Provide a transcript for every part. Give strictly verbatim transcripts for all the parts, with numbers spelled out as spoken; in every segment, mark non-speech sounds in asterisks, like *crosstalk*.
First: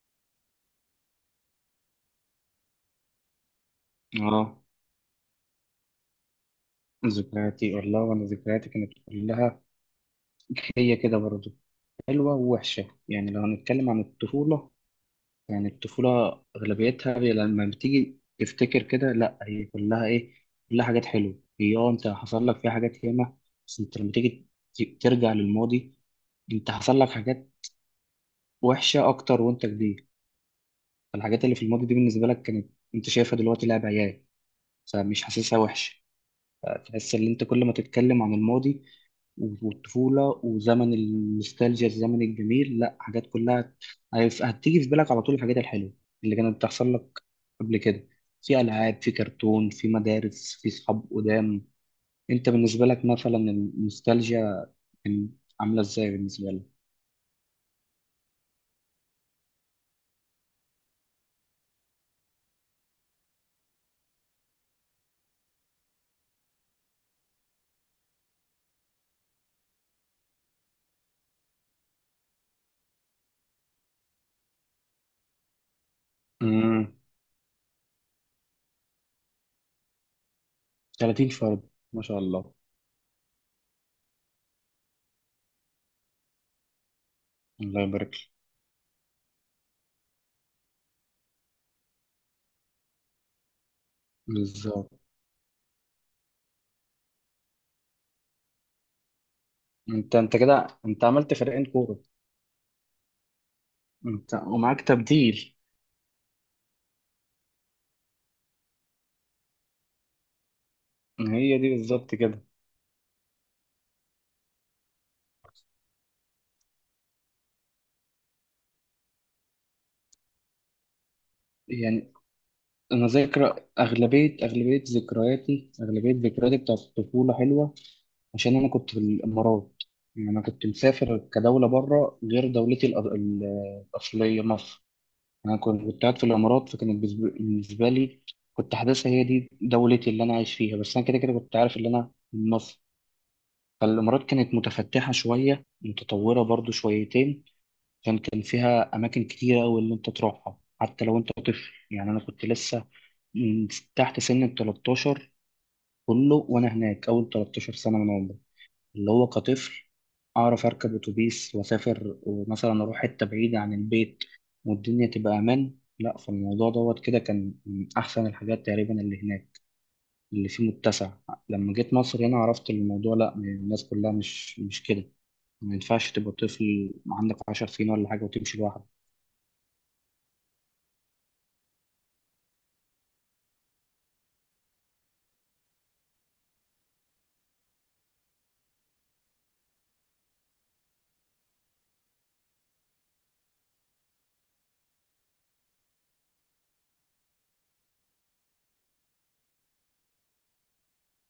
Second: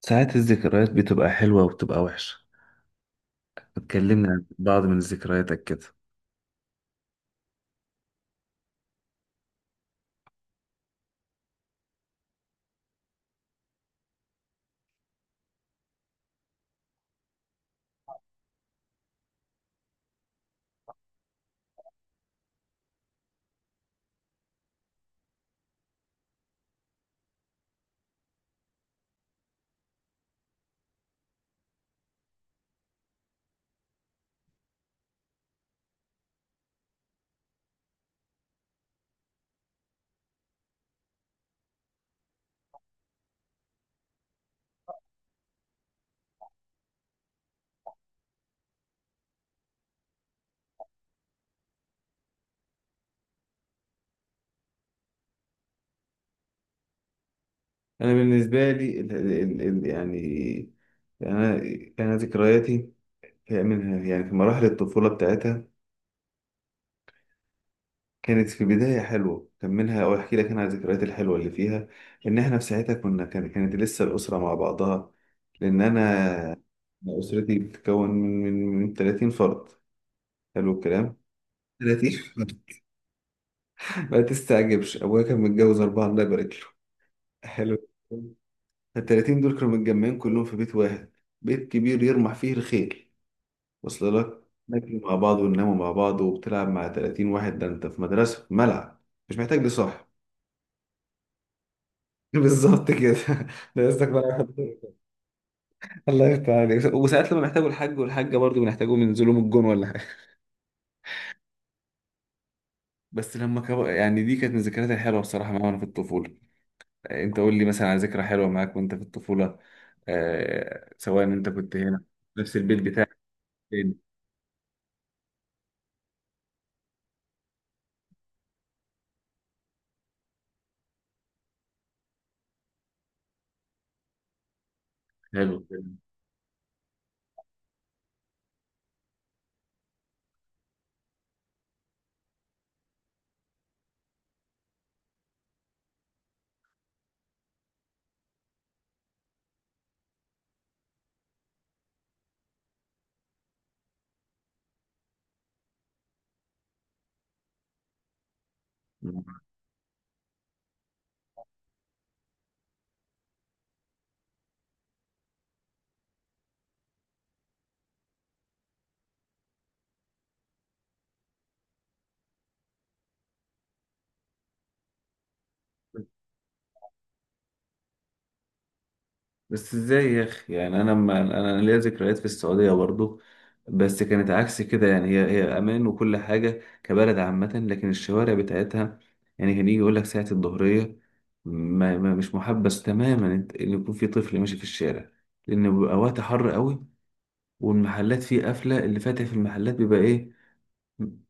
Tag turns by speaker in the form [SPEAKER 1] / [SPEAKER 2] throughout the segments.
[SPEAKER 1] ساعات الذكريات بتبقى حلوة وبتبقى وحشة. بتكلمني عن
[SPEAKER 2] اه
[SPEAKER 1] بعض من ذكرياتك كده؟
[SPEAKER 2] ذكرياتي والله، وانا ذكرياتي كانت كلها هي كده برضه حلوه ووحشه. يعني لو هنتكلم عن الطفوله، يعني الطفوله اغلبيتها هي لما بتيجي تفتكر كده، لا هي كلها ايه، كلها حاجات حلوه. هي اه انت حصل لك فيها حاجات ياما، بس انت لما تيجي ت- ترجع للماضي انت حصل لك حاجات وحشه اكتر. وانت كبير الحاجات اللي في الماضي دي بالنسبه لك، كانت انت شايفها دلوقتي لعب عيال، فمش حاسسها وحشه. فتحس ان انت كل ما تتكلم عن الماضي والطفولة وزمن النوستالجيا الزمن الجميل، لا حاجات كلها هت- هتيجي في بالك على طول، الحاجات الحلوة اللي كانت بتحصل لك قبل كده. في ألعاب، في كرتون، في مدارس، في صحاب قدام. أنت بالنسبة لك مثلا النوستالجيا كان عاملة إزاي بالنسبة لك؟
[SPEAKER 1] انا بالنسبه لي ال ال ال يعني انا انا ذكرياتي هي منها، يعني في مراحل الطفوله بتاعتها، كانت في بدايه حلوه. كان منها او احكي لك انا على الذكريات الحلوه اللي فيها ان احنا في ساعتها كنا كان كانت لسه الاسره مع بعضها، لان انا
[SPEAKER 2] امم
[SPEAKER 1] أنا اسرتي بتتكون من من من ثلاثين فرد. حلو الكلام.
[SPEAKER 2] ثلاثين فرد، ما شاء
[SPEAKER 1] ثلاثين.
[SPEAKER 2] الله،
[SPEAKER 1] *laughs* ما تستعجبش، ابويا كان متجوز اربعه الله يبارك له. حلو.
[SPEAKER 2] الله يبارك لك.
[SPEAKER 1] ال ثلاثين دول كانوا متجمعين كلهم في بيت واحد، بيت كبير يرمح فيه الخيل. وصل لك.
[SPEAKER 2] بالظبط.
[SPEAKER 1] ناكلوا مع بعض ونناموا مع بعض وبتلعب مع ثلاثين واحد، ده انت في مدرسة، في ملعب، مش محتاج لصاحب.
[SPEAKER 2] أنت أنت كده أنت عملت فريقين كورة،
[SPEAKER 1] *laughs* بالظبط كده. ده قصدك بقى
[SPEAKER 2] أنت ومعاك
[SPEAKER 1] واحد-
[SPEAKER 2] تبديل.
[SPEAKER 1] الله يفتح عليك. وساعات لما بيحتاجوا الحاج والحاجة برضه بنحتاجهم ينزلوا من الجون ولا حاجة.
[SPEAKER 2] هي دي بالظبط كده.
[SPEAKER 1] بس لما كبر، يعني دي كانت من الذكريات الحلوة بصراحة معايا وأنا في الطفولة. أنت قول لي مثلا على ذكرى حلوة معاك وأنت في الطفولة. آه... سواء أنت كنت هنا
[SPEAKER 2] يعني
[SPEAKER 1] نفس البيت
[SPEAKER 2] انا
[SPEAKER 1] بتاعك.
[SPEAKER 2] ذاكر
[SPEAKER 1] فين؟
[SPEAKER 2] اغلبيه، اغلبيه ذكرياتي اغلبيه ذكرياتي بتاعت الطفوله حلوه، عشان انا كنت في الامارات. يعني انا كنت مسافر كدوله بره، غير دولتي الأ- ال- الاصليه مصر. انا
[SPEAKER 1] حلو.
[SPEAKER 2] كنت كنت قاعد في الامارات، فكانت بالنسبه بالنسبة لي كنت حاسسها هي دي دولتي اللي انا عايش فيها، بس انا كده كده كنت عارف ان انا من مصر. فالامارات كانت متفتحه شويه، متطوره برضو شويتين، عشان كان فيها أماكن كتيرة أوي اللي أنت تروحها حتى لو أنت طفل. يعني أنا كنت لسه من تحت سن ال الثلاثتاشر، كله وأنا هناك أول تلتاشر سنة من عمري، اللي هو كطفل أعرف أركب أتوبيس وأسافر، مثلا أروح حتة بعيدة عن البيت والدنيا تبقى أمان. لا فالموضوع دوت كده كان من أحسن الحاجات تقريبا اللي هناك، اللي فيه متسع. لما جيت مصر هنا عرفت الموضوع لا، الناس كلها مش مش كده، ما ينفعش تبقى طفل عندك عشر سنين ولا حاجة وتمشي لوحدك.
[SPEAKER 1] بس ازاي يا اخي؟ يعني انا، ما انا ليا ذكريات في السعوديه برضو، بس كانت عكس كده. يعني هي هي امان وكل حاجه كبلد عامه، لكن الشوارع بتاعتها، يعني كان يجي يقول لك ساعه الظهريه، ما ما مش محبس تماما انت- ان يكون في طفل ماشي في الشارع، لان بيبقى وقت حر قوي، والمحلات فيه قافله، اللي فاتح في المحلات بيبقى ايه؟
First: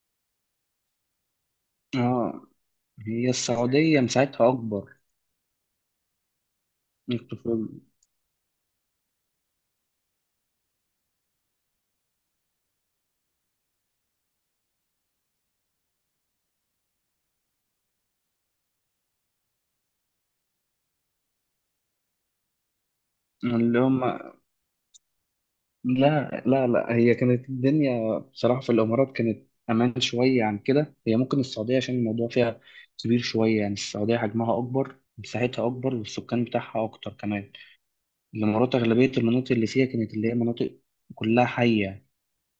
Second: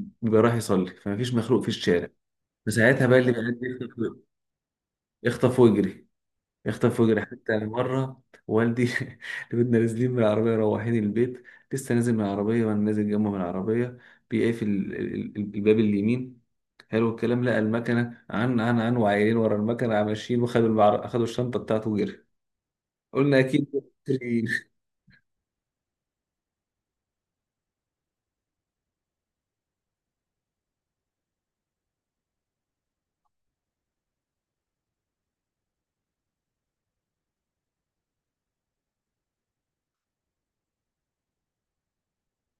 [SPEAKER 1] بيبقى رايح يصلي، فمفيش مخلوق في الشارع.
[SPEAKER 2] اه،
[SPEAKER 1] فساعتها بقى اللي
[SPEAKER 2] هي
[SPEAKER 1] آه. بيعدي
[SPEAKER 2] السعودية
[SPEAKER 1] يخطف.
[SPEAKER 2] مساعتها أكبر.
[SPEAKER 1] يخطف ويجري، يخطف ويجري. حتى
[SPEAKER 2] الطفل،
[SPEAKER 1] مرة والدي *laughs* اللي كنا نازلين من العربية رايحين البيت، لسه نازل من العربية وأنا نازل جنبه من العربية، بيقفل ال- ال- ال- الباب اليمين. حلو الكلام. لقى المكنة عن عن عن وعيلين ورا المكنة ماشيين، وخدوا المعر... خدوا الشنطة بتاعته وجري. قلنا أكيد
[SPEAKER 2] اللي هم.
[SPEAKER 1] مصريين.
[SPEAKER 2] لا لا لا، هي كانت الدنيا بصراحة في الإمارات كانت أمان شوية عن كده. هي ممكن السعودية عشان الموضوع فيها كبير شوية، يعني السعودية حجمها أكبر، مساحتها أكبر، والسكان بتاعها أكتر كمان. الإمارات أغلبية المناطق اللي فيها كانت اللي هي مناطق كلها حية،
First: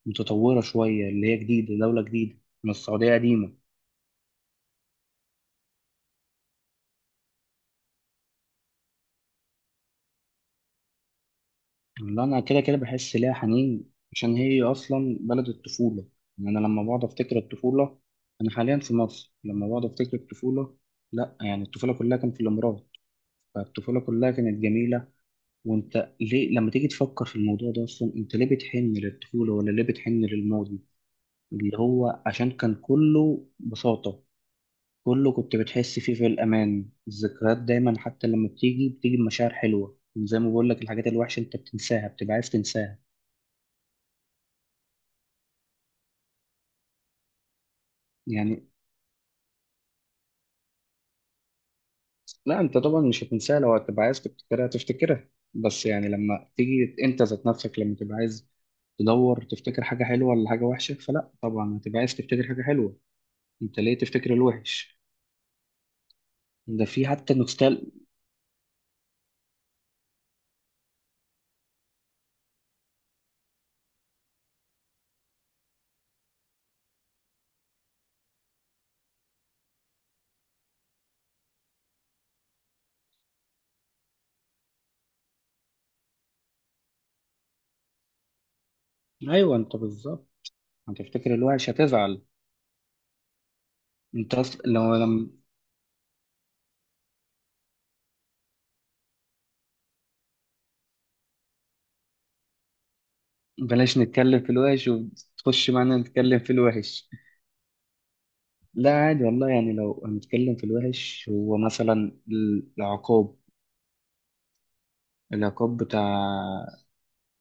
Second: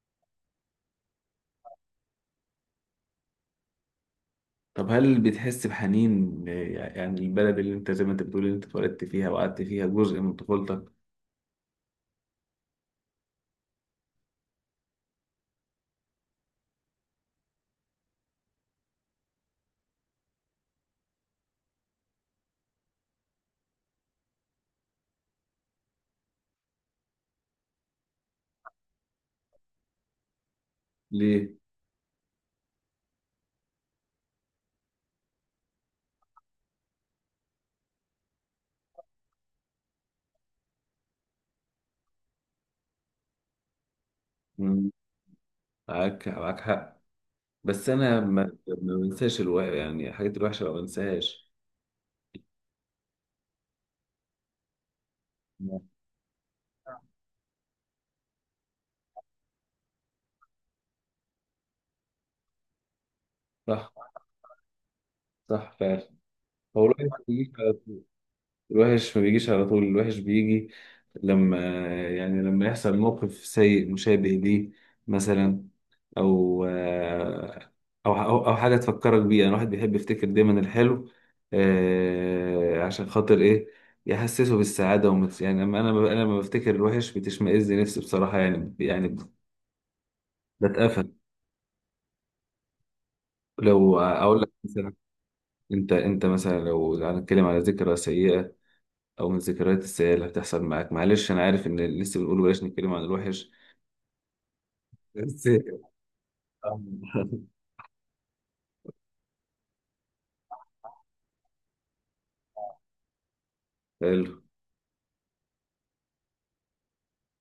[SPEAKER 2] متطورة شوية، اللي هي جديدة، دولة جديدة من السعودية قديمة.
[SPEAKER 1] طب هل بتحس بحنين آه، يعني البلد اللي أنت زي ما أنت بتقول، اللي أنت اتولدت فيها وقعدت فيها جزء من طفولتك.
[SPEAKER 2] والله انا كده كده بحس ليها حنين، عشان هي اصلا بلد الطفوله. يعني انا لما بقعد افتكر الطفوله، انا حاليا في مصر لما بقعد افتكر الطفوله، لا يعني الطفوله كلها كانت في الامارات، فالطفوله كلها كانت جميله. وانت ليه لما تيجي تفكر في الموضوع ده اصلا، انت ليه بتحن للطفوله ولا ليه بتحن للماضي؟
[SPEAKER 1] ليه؟
[SPEAKER 2] اللي هو عشان كان كله بساطه، كله كنت بتحس فيه في الامان. الذكريات دايما حتى لما بتيجي بتيجي بمشاعر حلوه، زي ما بقول لك الحاجات الوحشه انت بتنساها، بتبقى عايز تنساها.
[SPEAKER 1] مم. معاك، معاك حق. بس انا ما
[SPEAKER 2] يعني
[SPEAKER 1] ما بنساش الو... يعني الحاجات الوحشه ما بنساهاش.
[SPEAKER 2] لا انت طبعا مش هتنساها، لو هتبقى عايز تفتكرها تفتكرها، بس يعني لما تيجي انت ذات نفسك، لما تبقى عايز تدور تفتكر حاجة حلوة ولا حاجة وحشة، فلا طبعا هتبقى عايز تفتكر حاجة حلوة، انت ليه
[SPEAKER 1] صح،
[SPEAKER 2] تفتكر الوحش؟
[SPEAKER 1] صح فعلا. هو
[SPEAKER 2] ده
[SPEAKER 1] الوحش
[SPEAKER 2] في
[SPEAKER 1] ما
[SPEAKER 2] حتى
[SPEAKER 1] بيجيش على
[SPEAKER 2] نوستال.
[SPEAKER 1] طول، الوحش ما بيجيش على طول، الوحش بيجي لما، يعني لما يحصل موقف سيء مشابه ليه، مثلا، او آه، او او أو حاجه تفكرك بيه. يعني الواحد بيحب يفتكر دايما الحلو، آه، عشان خاطر ايه؟ يحسسه بالسعاده ومت... يعني لما انا انا لما بفتكر الوحش بتشمئز نفسي بصراحه، يعني يعني
[SPEAKER 2] ايوه، انت بالظبط،
[SPEAKER 1] بتقفل.
[SPEAKER 2] هتفتكر الوحش هتزعل.
[SPEAKER 1] لو
[SPEAKER 2] انت
[SPEAKER 1] اقول لك
[SPEAKER 2] أصل...
[SPEAKER 1] مثلا،
[SPEAKER 2] لو لما
[SPEAKER 1] انت انت مثلا لو هنتكلم على ذكرى سيئه، او من الذكريات السيئه اللي هتحصل معاك، معلش انا عارف ان لسه بنقول بلاش نتكلم عن الوحش،
[SPEAKER 2] بلاش نتكلم في الوحش،
[SPEAKER 1] بس.
[SPEAKER 2] وتخش معانا نتكلم في الوحش. لا عادي والله، يعني لو هنتكلم في الوحش، هو مثلا العقاب،
[SPEAKER 1] *laughs* حلو.
[SPEAKER 2] العقاب بتاع،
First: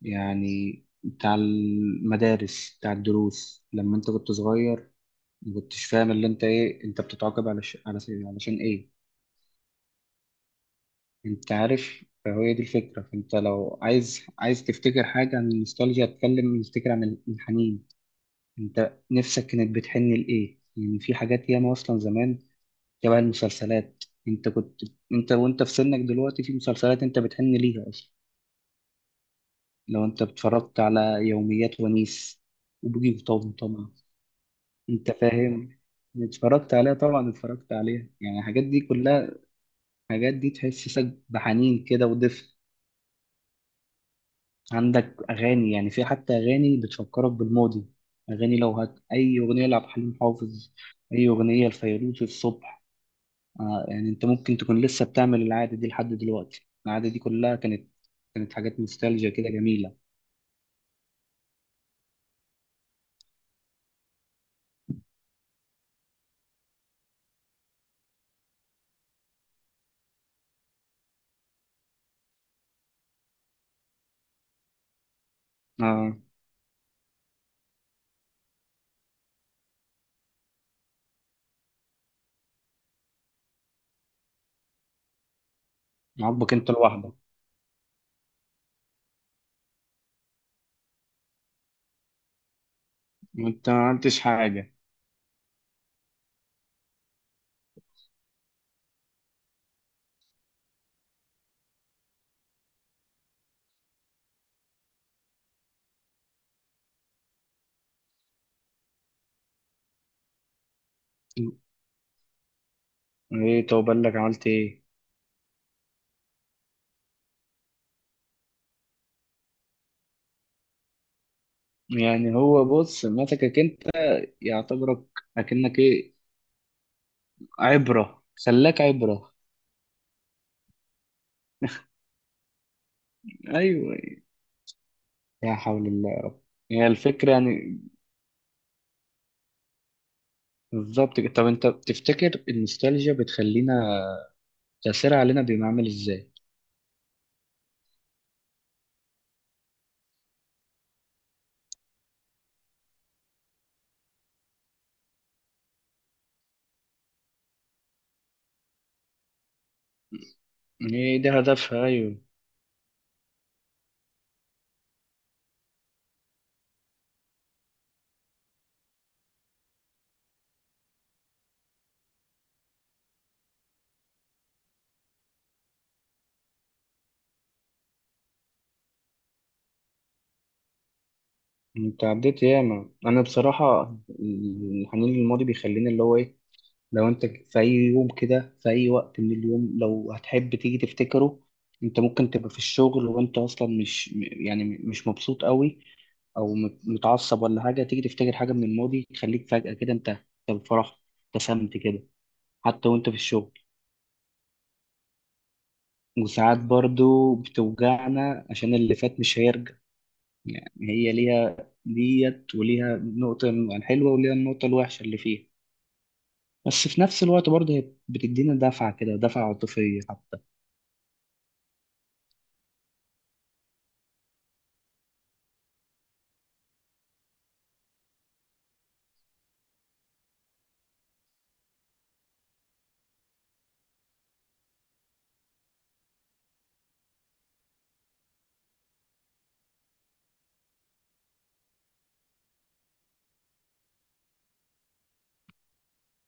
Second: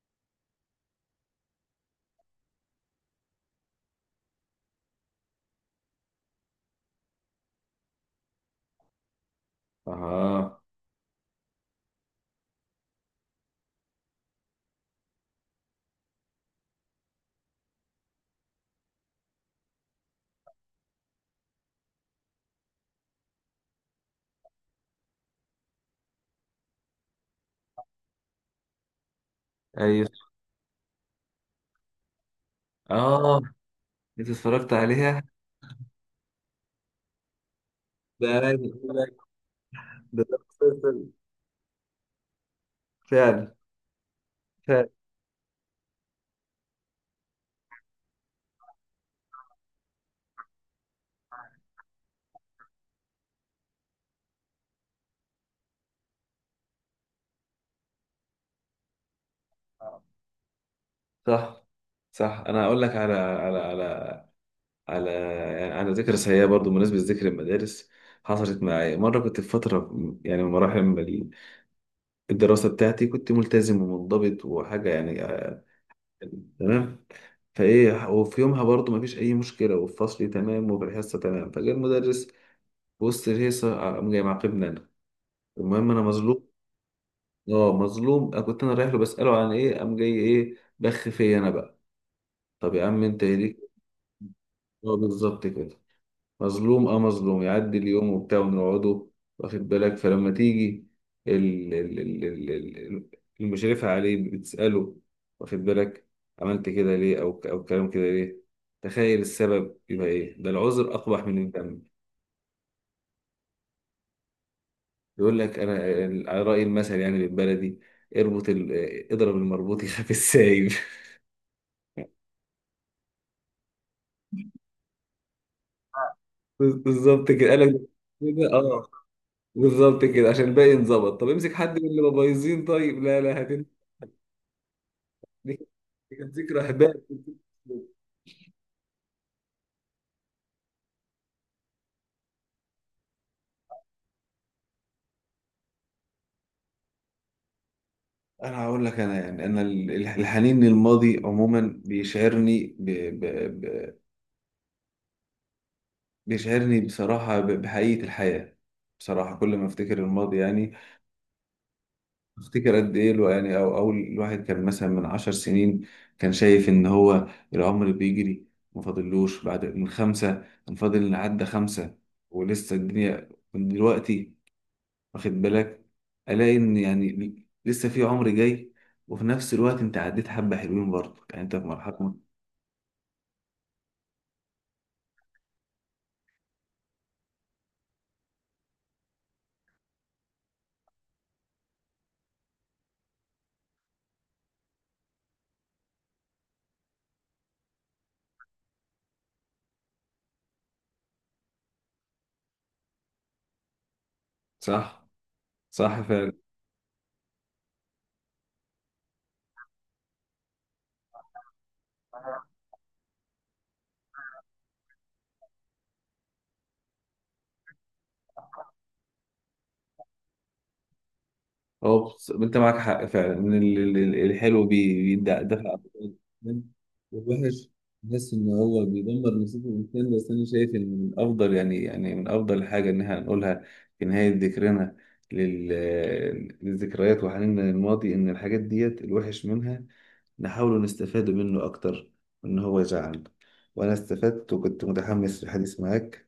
[SPEAKER 2] يعني بتاع المدارس، بتاع الدروس لما انت كنت صغير، ما كنتش فاهم اللي انت ايه، انت بتتعاقب علش... علش... علشان ايه.
[SPEAKER 1] اه.
[SPEAKER 2] انت عارف، فهي دي الفكرة. فانت لو عايز عايز تفتكر حاجة عن النوستالجيا، اتكلم نفتكر عن الحنين. انت نفسك كانت بتحن لإيه؟ يعني في حاجات ياما أصلا زمان، شبه المسلسلات انت كنت، انت وانت في سنك دلوقتي في مسلسلات انت بتحن ليها أصلا. لو
[SPEAKER 1] ايوه.
[SPEAKER 2] انت اتفرجت على يوميات ونيس وبوجي
[SPEAKER 1] اه.
[SPEAKER 2] وطمطم،
[SPEAKER 1] انت اتفرجت
[SPEAKER 2] انت
[SPEAKER 1] عليها.
[SPEAKER 2] فاهم، اتفرجت عليها طبعا، اتفرجت عليها.
[SPEAKER 1] ده
[SPEAKER 2] يعني
[SPEAKER 1] عايز
[SPEAKER 2] الحاجات دي
[SPEAKER 1] اقول لك.
[SPEAKER 2] كلها،
[SPEAKER 1] ده
[SPEAKER 2] الحاجات
[SPEAKER 1] ده
[SPEAKER 2] دي
[SPEAKER 1] مسلسل.
[SPEAKER 2] تحسسك بحنين كده ودفء.
[SPEAKER 1] فعلا. فعلا.
[SPEAKER 2] عندك اغاني، يعني في حتى اغاني بتفكرك بالماضي، اغاني لو هت اي اغنيه لعبد الحليم حافظ، اي اغنيه لفيروز الصبح. آه، يعني انت ممكن تكون لسه بتعمل العاده دي لحد دلوقتي، العاده دي كلها كانت، كانت حاجات نوستالجيا كده جميله.
[SPEAKER 1] صح، صح انا هقول لك على على على على يعني على ذكرى سيئه برضو بالنسبه لذكر المدارس. حصلت معايا مره، كنت في فتره، يعني من مراحل الدراسة بتاعتي، كنت ملتزم ومنضبط وحاجة يعني آه،
[SPEAKER 2] اه.
[SPEAKER 1] تمام. فايه، وفي يومها برضو مفيش اي مشكله، وفي فصلي تمام، وفي الحصه تمام، فجاء المدرس في وسط الهيصه. آه، قام جاي معاقبني انا. المهم انا مظلوم.
[SPEAKER 2] عاجبك انت لوحدك.
[SPEAKER 1] اه مظلوم، أنا كنت، انا رايح له بساله عن ايه؟ قام جاي ايه بخ فيا انا بقى. طب يا عم انت يليك.
[SPEAKER 2] انت ما عملتش حاجه.
[SPEAKER 1] اه بالظبط كده. مظلوم، اه مظلوم. يعدي اليوم وبتاع ونقعده. واخد بالك؟ فلما تيجي ال- ال- ال- ال- ال- المشرفة عليه بتسأله، واخد بالك، عملت كده ليه؟ او او كلام كده ليه؟ تخيل السبب يبقى ايه؟ ده العذر اقبح من الذنب.
[SPEAKER 2] ايه؟ طب بالك عملت ايه.
[SPEAKER 1] يقول لك انا ال- على رأي المثل يعني بالبلدي، اربط ال- آه، اضرب المربوط يخاف السايب.
[SPEAKER 2] يعني هو بص مسكك انت، يعتبرك اكنك ايه،
[SPEAKER 1] *laughs* بالظبط كده، قال لك
[SPEAKER 2] عبرة،
[SPEAKER 1] كده
[SPEAKER 2] خلاك
[SPEAKER 1] اه.
[SPEAKER 2] عبرة.
[SPEAKER 1] بالظبط كده، عشان الباقي انظبط. طب امسك حد من اللي مبايظين؟ طيب لا لا.
[SPEAKER 2] ايوه.
[SPEAKER 1] دي
[SPEAKER 2] لا حول الله
[SPEAKER 1] دي
[SPEAKER 2] يا
[SPEAKER 1] كانت
[SPEAKER 2] رب.
[SPEAKER 1] ذكرى
[SPEAKER 2] هي
[SPEAKER 1] هباء.
[SPEAKER 2] الفكرة يعني، بالظبط كده. طب انت بتفتكر النوستالجيا بتخلينا، تأثيرها علينا بيبقى عامل ازاي؟
[SPEAKER 1] انا هقول لك، انا يعني، انا ال- الحنين للماضي عموما بيشعرني ب... ب... ب... بيشعرني بصراحه ب... بحقيقه الحياه. بصراحه كل ما افتكر الماضي، يعني
[SPEAKER 2] ايه ده هدفها. ايوه،
[SPEAKER 1] افتكر قد ايه الو- يعني او اول الواحد كان مثلا من عشر سنين كان شايف ان هو العمر بيجري، ما فاضلوش بعد من خمسه، كان فاضل إن عدى خمسه ولسه الدنيا من دلوقتي. واخد بالك؟ الاقي ان، يعني لسه في عمر جاي، وفي نفس الوقت انت عديت حبه حلوين برضه. يعني انت في مرحله
[SPEAKER 2] انت
[SPEAKER 1] م-
[SPEAKER 2] عديت ياما. انا بصراحة الحنين للماضي بيخليني اللي هو ايه، لو انت في اي يوم كده، في اي وقت من اليوم، لو هتحب تيجي تفتكره، انت ممكن تبقى في الشغل وانت اصلا مش م- يعني مش مبسوط قوي، او مت- متعصب ولا حاجه، تيجي تفتكر حاجه من الماضي تخليك فجاه كده، انت انت فرحت، ابتسمت كده، حتى وانت في الشغل.
[SPEAKER 1] صح، صح فعلا.
[SPEAKER 2] وساعات برضو بتوجعنا عشان اللي فات مش هيرجع. يعني هي ليها ديت، وليها النقطة الحلوة، وليها النقطة الوحشة اللي فيها، بس في نفس الوقت برضه هي بتدينا دفعة كده، دفعة عاطفية.
[SPEAKER 1] هو بص- انت معاك حق فعلا ان ال- ال- ال- الحلو بي- بيدفع دفع أبطال، والوحش بحس ان هو بيدمر نصيب الانسان. بس انا شايف ان من افضل، يعني يعني من افضل حاجه ان احنا نقولها في نهايه ذكرنا لل- للذكريات وحنيننا للماضي، ان الحاجات ديت الوحش منها نحاول نستفاد منه أكتر، إن هو يزعلنا. وأنا استفدت وكنت متحمس للحديث معاك.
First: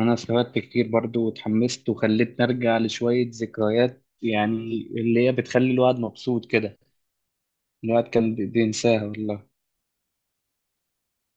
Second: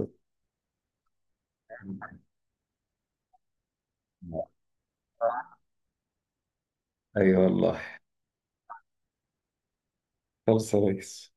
[SPEAKER 2] انا استفدت كتير برضو، واتحمست، وخلتني ارجع لشوية ذكريات، يعني اللي هي بتخلي الواحد مبسوط كده،
[SPEAKER 1] أي والله.
[SPEAKER 2] الواحد كان بي- بينساها والله.
[SPEAKER 1] خلص يا ريس.